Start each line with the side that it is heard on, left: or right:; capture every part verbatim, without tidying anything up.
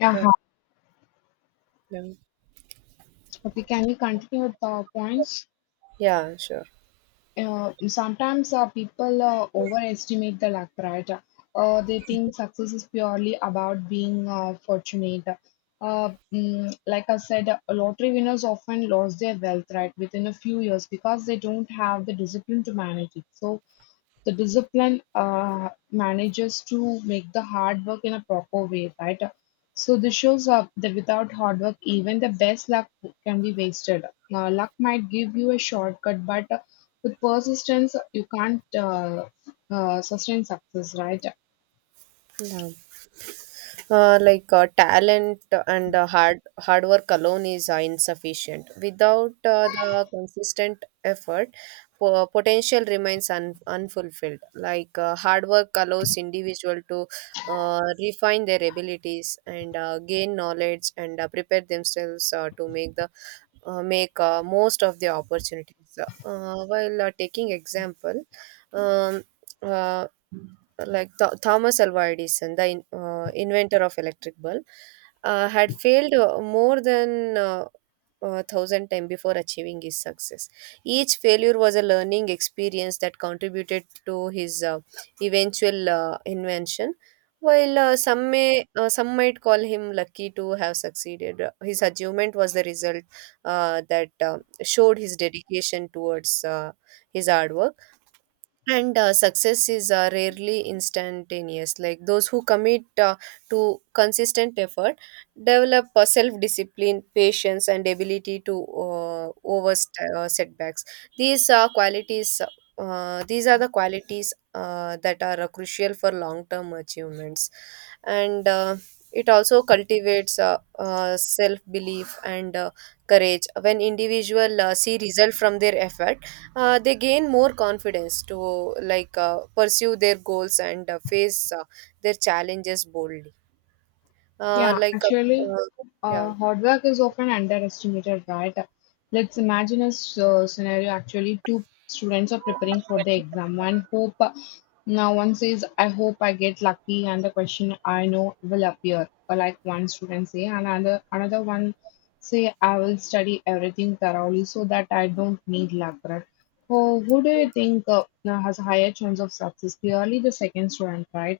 left: Yeah, hi.
right: Um,
left: Okay, can you continue with the points?
right: Yeah, sure.
left: Uh, sometimes uh, people uh, overestimate the luck, right? Uh, they think success is purely about being uh, fortunate. Uh, mm, like I said, uh, lottery winners often lose their wealth, right, within a few years because they don't have the discipline to manage it. So the discipline uh, manages to make the hard work in a proper way, right? So this shows up that without hard work, even the best luck can be wasted. Now, luck might give you a shortcut, but uh, with persistence, you can't uh, uh, sustain success, right?
right: Yeah. Uh, like uh, talent and uh, hard hard work alone is uh, insufficient. Without uh, the consistent effort, po- potential remains un- unfulfilled. Like uh, hard work allows individual to uh, refine their abilities and uh, gain knowledge and uh, prepare themselves uh, to make the uh, make uh, most of the opportunities. Uh, while uh, taking example, um, uh, like Th- Thomas Alva Edison, the in, uh, inventor of electric bulb, uh, had failed uh, more than uh, uh, thousand times before achieving his success. Each failure was a learning experience that contributed to his uh, eventual uh, invention. While uh, some may uh, some might call him lucky to have succeeded, uh, his achievement was the result uh, that uh, showed his dedication towards uh, his hard work, and uh, success is uh, rarely instantaneous. Like those who commit uh, to consistent effort develop uh, self discipline, patience, and ability to uh, over uh, setbacks. These are qualities. Uh, these are the qualities uh, that are uh, crucial for long term achievements, and uh, it also cultivates uh, uh, self belief and uh, courage. When individual uh, see result from their effort uh, they gain more confidence to like uh, pursue their goals and uh, face uh, their challenges boldly uh,
left: Yeah,
right: like uh,
left: actually,
right: uh, yeah,
left: uh, hard work is often underestimated, right? Let's imagine a s- uh, scenario. Actually, two students are preparing for the exam. One hope, now one says, "I hope I get lucky," and the question I know will appear. Or like one student say, and another another one say, "I will study everything thoroughly so that I don't need luck." Right? Who who do you think uh, now has a higher chance of success? Clearly, the second student, right?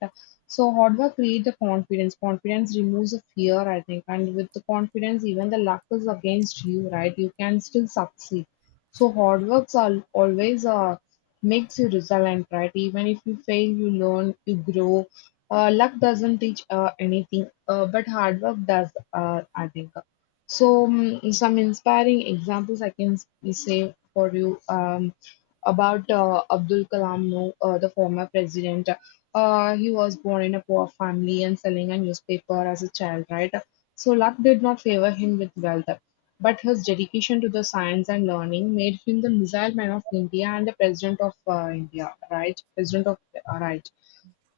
left: So hard work create the confidence. Confidence removes the fear, I think. And with the confidence, even the luck is against you, right? You can still succeed. So hard works are always uh, makes you resilient, right? Even if you fail, you learn, you grow. Uh, luck doesn't teach uh, anything, uh, but hard work does, uh, I think. So mm, some inspiring examples I can s- say for you um, about uh, Abdul Kalam, no, uh, the former president. Uh, he was born in a poor family and selling a newspaper as a child, right? So luck did not favor him with wealth, but his dedication to the science and learning made him the missile man of India and the president of uh, India, right? President of, uh, right.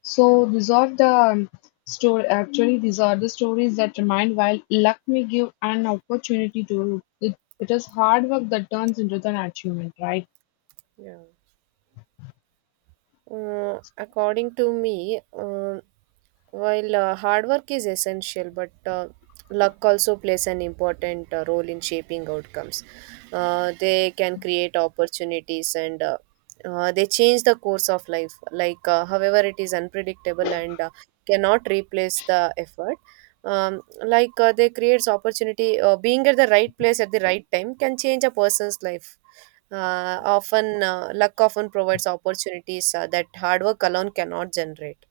left: So these are the um, story. Actually, these are the stories that remind while luck may give an opportunity to it, it is hard work that turns into an achievement, right?
right: yeah. Uh, according to me, uh, while uh, hard work is essential, but uh, luck also plays an important uh, role in shaping outcomes. Uh, they can create opportunities and uh, uh, they change the course of life. Like, uh, however, it is unpredictable and uh, cannot replace the effort. Um, like uh, they creates opportunity. Uh, being at the right place at the right time can change a person's life. Uh, often, uh, luck often provides opportunities uh, that hard work alone cannot generate,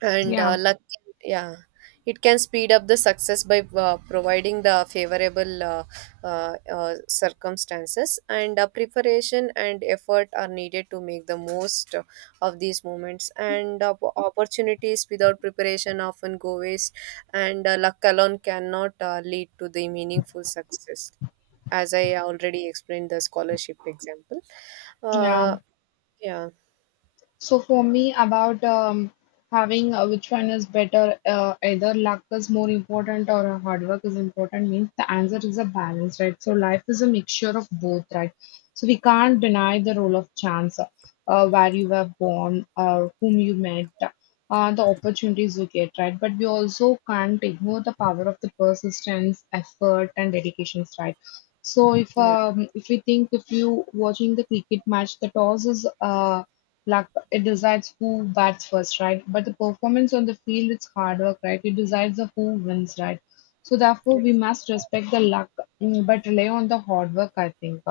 right: and
left: Yeah,
right: uh, luck, yeah, it can speed up the success by uh, providing the favorable uh, uh, uh, circumstances, and uh, preparation and effort are needed to make the most uh, of these moments and uh, opportunities without preparation often go waste, and uh, luck alone cannot uh, lead to the meaningful success, as I already explained the scholarship example.
left: yeah.
right: uh, yeah,
left: So for me, about um, having uh, which one is better, uh, either luck is more important or uh, hard work is important means the answer is a balance, right? So life is a mixture of both, right? So we can't deny the role of chance, uh, where you were born, or whom you met, uh, the opportunities you get, right? But we also can't ignore the power of the persistence, effort, and dedications, right? So if
right: yeah, yeah.
left: um, if we think if you watching the cricket match, the toss is uh, luck. It decides who bats first, right? But the performance on the field, it's hard work, right? It decides the who wins, right? So therefore, we must respect the luck, mm, but rely on the hard work, I think.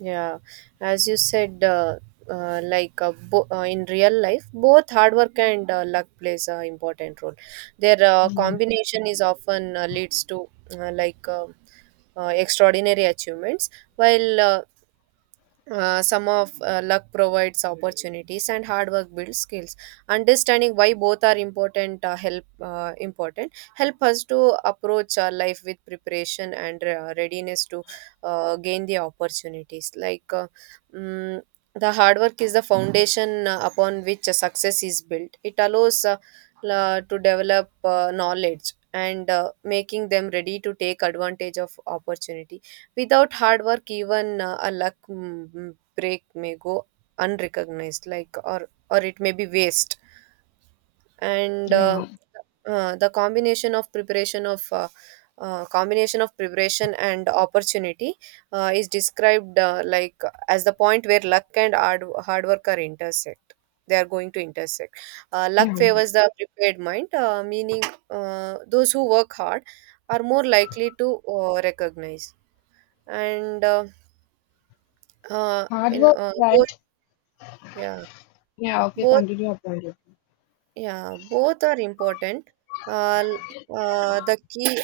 right: Yeah, as you said, uh, uh, like uh, bo- uh, in real life, both hard work and uh, luck plays an important role. Their uh,
left: Yeah,
right: combination is often uh, leads to uh, like uh, uh, extraordinary achievements, while uh, uh, some of uh, luck provides opportunities and hard work builds skills. Understanding why both are important uh, help uh, important help us to approach our life with preparation and uh, readiness to uh, gain the opportunities, like uh, mm, the hard work is the foundation uh, upon which a success is built. It allows uh, la- to develop uh, knowledge and uh, making them ready to take advantage of opportunities. Without hard work, even uh, a luck mm, mm, break may go unrecognized, like or or it may be waste. And uh,
left: yeah,
right: uh, the combination of preparation of uh, uh, combination of preparation and opportunity uh, is described uh, like as the point where luck and hard, hard work are intersect. They are going to intersect. Uh, luck
left: yeah.
right: favors the prepared mind, uh, meaning uh, those who work hard are more likely to uh, recognize. And uh, uh,
left: Hard
right: in
left: work,
right: uh, both,
left: right?
right: yeah,
left: Yeah, okay,
right: both,
left: continue your point.
right: yeah, both are important. uh, l- uh, the key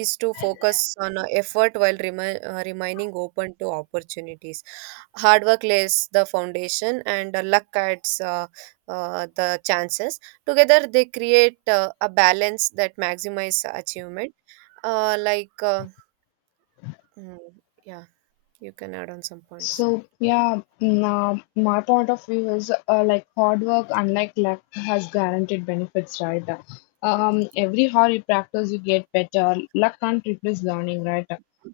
right: is to focus on uh, effort while remi- uh, remaining open to opportunities. Hard work lays the foundation, and uh, luck adds uh, uh, the chances. Together they create uh, a balance that maximizes achievement. uh, like uh, mm, yeah, you can add on some points.
left: So yeah, nah, my point of view is uh, like hard work, unlike luck, has guaranteed benefits, right? Um, every hard you practice, you get better. Luck can't replace learning, right?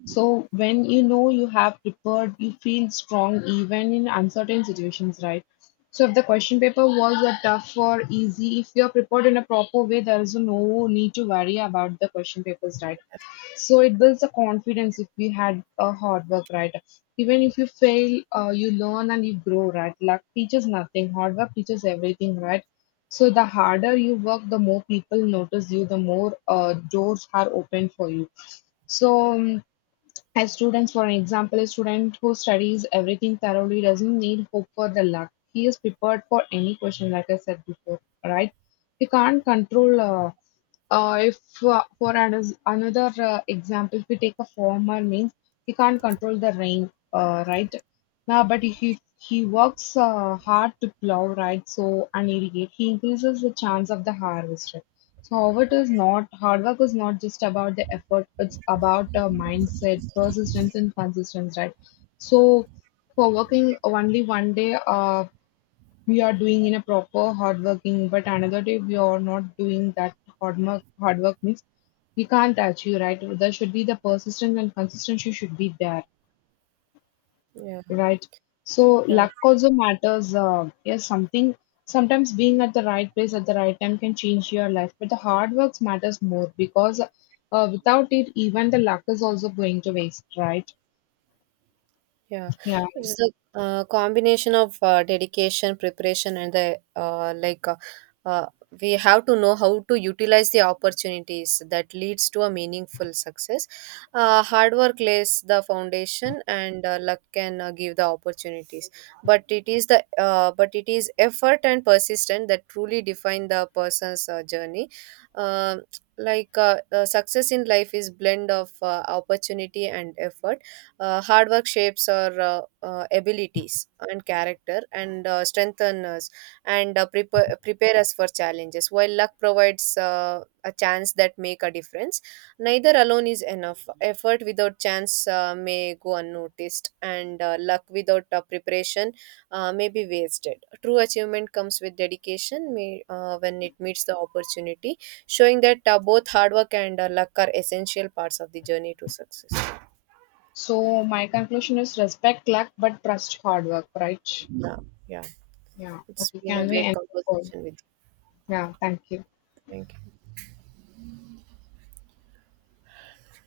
left: So when you know you have prepared, you feel strong even in uncertain situations, right? So if the question paper was a tough or easy, if you are prepared in a proper way, there is no need to worry about the question papers, right? So it builds a confidence if we had a hard work, right? Even if you fail, uh, you learn and you grow, right? Luck teaches nothing, hard work teaches everything, right? So the harder you work, the more people notice you, the more uh, doors are open for you. So um, as students, for example, a student who studies everything thoroughly doesn't need hope for the luck. He is prepared for any question, like I said before, right? He can't control. Uh, uh, if uh, For an- another uh, example, if we take a farmer, means he can't control the rain, uh, right? Now, but if he, he works uh, hard to plow, right? So and irrigate, he increases the chance of the harvest. So however, it is not hard work is not just about the effort, it's about a mindset, persistence, and consistency, right? So, for working only one day, uh, we are doing in a proper hard working, but another day we are not doing that hard work. Hard work means we can't achieve, right? There should be the persistence and consistency should be there.
right: Yeah,
left: Right. So
right: yeah.
left: luck also matters. Uh, yes, something sometimes being at the right place at the right time can change your life, but the hard works matters more because uh, without it, even the luck is also going to waste, right?
right: Yeah,
left: Yeah.
right: it's the uh, combination of uh, dedication, preparation, and the uh, like. Uh, uh, we have to know how to utilize the opportunities that leads to a meaningful success. Uh, hard work lays the foundation, and uh, luck can uh, give the opportunities. But it is the uh, but it is effort and persistence that truly define the person's uh, journey. Um like uh, uh, success in life is blend of uh, opportunity and effort. Uh, hard work shapes our uh, uh, abilities and character, and uh, strengthen us and uh, prepare, prepare us for challenges. While luck provides uh, a chance that make a difference, neither alone is enough. Effort without chance uh, may go unnoticed, and uh, luck without uh, preparation uh, may be wasted. True achievement comes with dedication may, uh, when it meets the opportunity, showing that uh, both hard work and uh, luck are essential parts of the journey to success.
left: So my conclusion is respect luck, but trust hard work, right?
right: Yeah. Yeah.
left: Yeah.
right: It's
left: Okay.
right: been a
left: Can we
right: great
left: end the call?
right: conversation with
left: Yeah. Thank you.
right: you. Thank you.